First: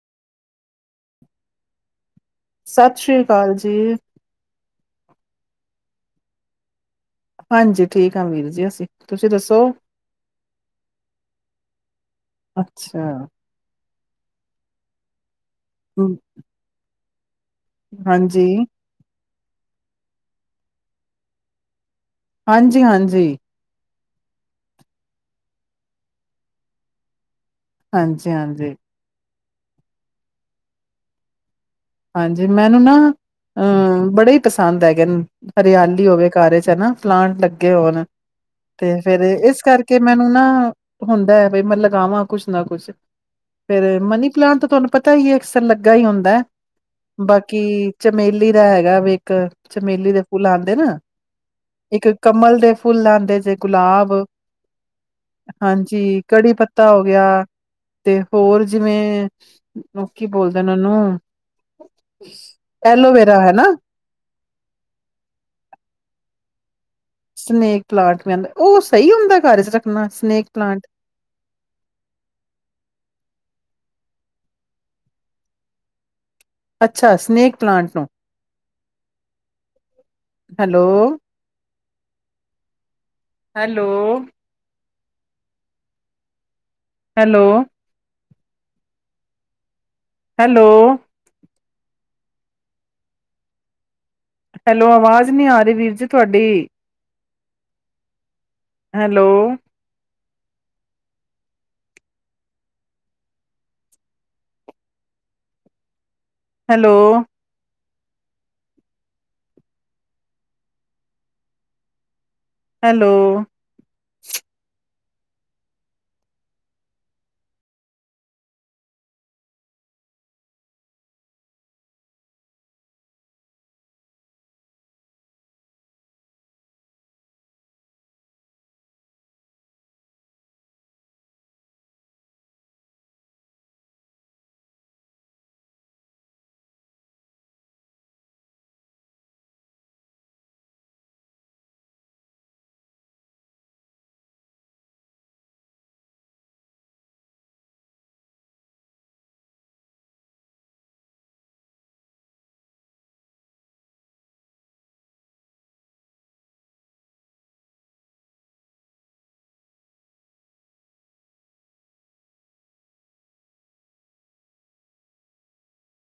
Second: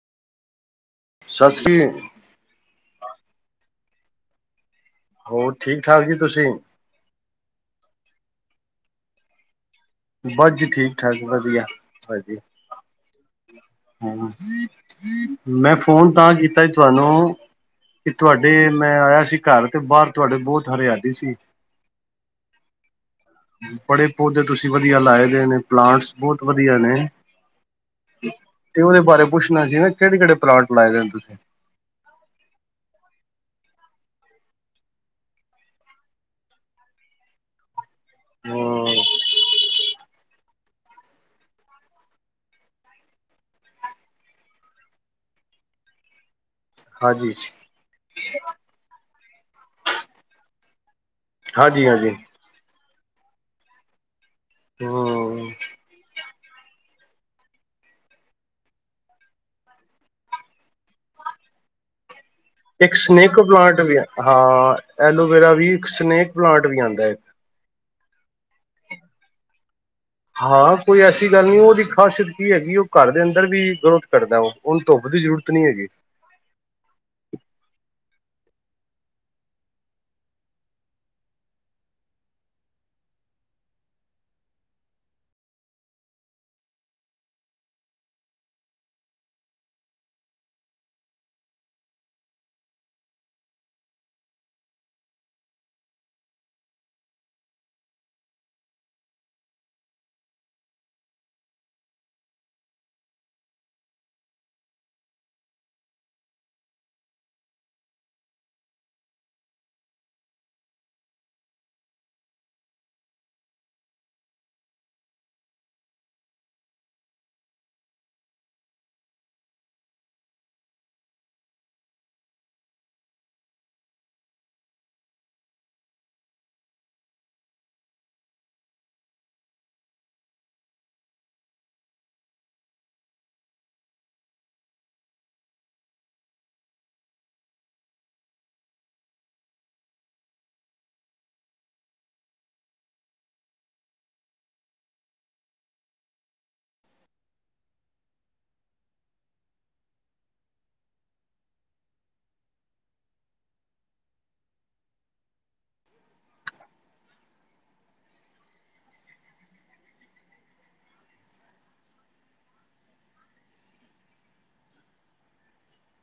ਸਤਿ ਸ਼੍ਰੀ। ਸਤਿ ਸ੍ਰੀ ਅਕਾਲ ਜੀ। ਹੋਰ ਠੀਕ- ਠਾਕ ਜੀ ਤੁਸੀਂ? ਹਾਂਜੀ ਠੀਕ ਆ ਵੀਰ ਜੀ ਅਸੀਂ, ਤੁਸੀਂ ਦੱਸੋ? ਬਸ ਜੀ ਠੀਕ- ਠਾਕ। ਵਧੀਆ-ਵਧੀਆ। ਅੱਛਾ, ਮੈਂ ਫੋਨ ਹੂੰ, ਤਾਂ ਕੀਤਾ ਸੀ ਤੁਹਾਨੂੰ। ਕਿ ਹਾਂਜੀ। ਤੁਹਾਡੇ, ਮੈਂ ਆਇਆ ਸੀ ਘਰ ਤੇ ਬਾਹਰ ਤੁਹਾਡੇ ਬਹੁਤ ਹਰਿਆਲੀ ਸੀ। ਹਾਂਜੀ-ਹਾਂਜੀ। ਬੜੇ ਪੌਦੇ ਤੁਸੀਂ ਵਧੀਆ ਲਾਏ ਦੇ ਨੇ ਪਲਾਂਟਸ ਬਹੁਤ ਵਧੀਆ ਨੇ। ਹਾਂਜੀ-ਹਾਂਜੀ, ਹਾਂਜੀ ਹਾਂਜੀ ਤੇ ਉਹਦੇ ਬਾਰੇ ਪੁੱਛਣਾ ਸੀ ਨਾ ਕਿਹੜੇ-ਕਿਹੜੇ ਪਲਾਟ ਲਾਏ ਦੇ ਨੇ ਤੁਸੀਂ? ਹਾਂਜੀ। ਮੈਨੂੰ ਨਾ ਅਮ ਬੜੇ ਹੀ ਪਸੰਦ ਹੈਗੇ ਨੇ, ਹਰਿਆਲੀ ਹੋਵੇ ਘਰ ਚ' ਹਨਾ, ਫਲਾਂਟ ਲੱਗੇ ਹੋਣ। ਤੇ ਫੇਰ ਹਮ ਇਸ ਕਰਕੇ ਮੈਨੂੰ ਨਾ ਹੁੰਦਾ ਹੈ ਬਈ ਮੈਂ ਲਗਾਵਾਂ ਕੁਛ ਨਾ ਕੁਛ। ਫੇਰ, ਮਨੀ ਪਲਾਂਟ ਤਾਂ ਤੁਹਾਨੂੰ ਪਤਾ ਹੀ ਹੈ ਅਕਸਰ ਲੱਗਾ ਹੀ ਹੁੰਦਾ ਹੈ। ਹਾਂਜੀ ਬਾਕੀ ਚਮੇਲੀ ਦਾ ਹੈਗਾ ਵੀ ਇੱਕ, ਚਮੇਲੀ ਦੇ ਫੁੱਲ ਆਉਂਦੇ ਨਾ। ਹਾਂਜੀ ਇੱਕ ਹਾਂਜੀ ਕਮਲ ਦੇ ਫੁੱਲ ਲਾਂਉਦੇ ਜੇ ਗੁਲਾਬ ਹੋ ਹਾਂਜੀ, ਕੜੀ ਪੱਤਾ ਹੋ ਗਿਆ ਤੇ ਹੋਰ ਜਿਵੇਂ ਉਹ ਕੀ ਬੋਲਦੇ ਉਹਨੂੰ [inaudible] ਇੱਕ ਸਨੇਕ ਐਲੋਵੇਰਾ ਹੈ ਨਾ ਪਲਾਂਟ ਵੀ ਹਾਂ, ਐਲੋਵੇਰਾ ਵੀ, ਇੱਕ ਸਨੇਕ ਪਲਾਂਟ ਵੀ ਆਉਂਦਾ ਹੈ। ਸਨੇਕ ਪਲਾਂਟ ਵੀ ਆਉਂਦਾ ਉਹ ਸਹੀ ਹੁੰਦਾ ਘਰ ਚ' ਰ ਹਾਂ ਕੋਈ ਏਸੀ ਅ ਗੱਲ ਨਹੀਂ ਉਹਦੀ ਖਾਸੀਅਤ ਕੀ ਹੈਗੀ ਉਹ ਘਰ ਦੇ ਅੰਦਰ ਵੀ ਗਰੋਥ ਕਰਦਾ ਉਹ, ਉਹਨੂੰ ਧੁੱਪ ਦੀ ਜ਼ਰੂਰਤ ਨਹੀਂ ਹੈਗੀ। ਅੱਛਾ ਸਨੇਕ ਪਲਾਟ ਨੂੰ। Hello, hello, hello, hello, hello, ਆਵਾਜ਼ ਨੀ ਆ ਰਹੀ ਵੀਰ ਜੀ ਤੁਹਾਡੀ। Hello, hello, hello,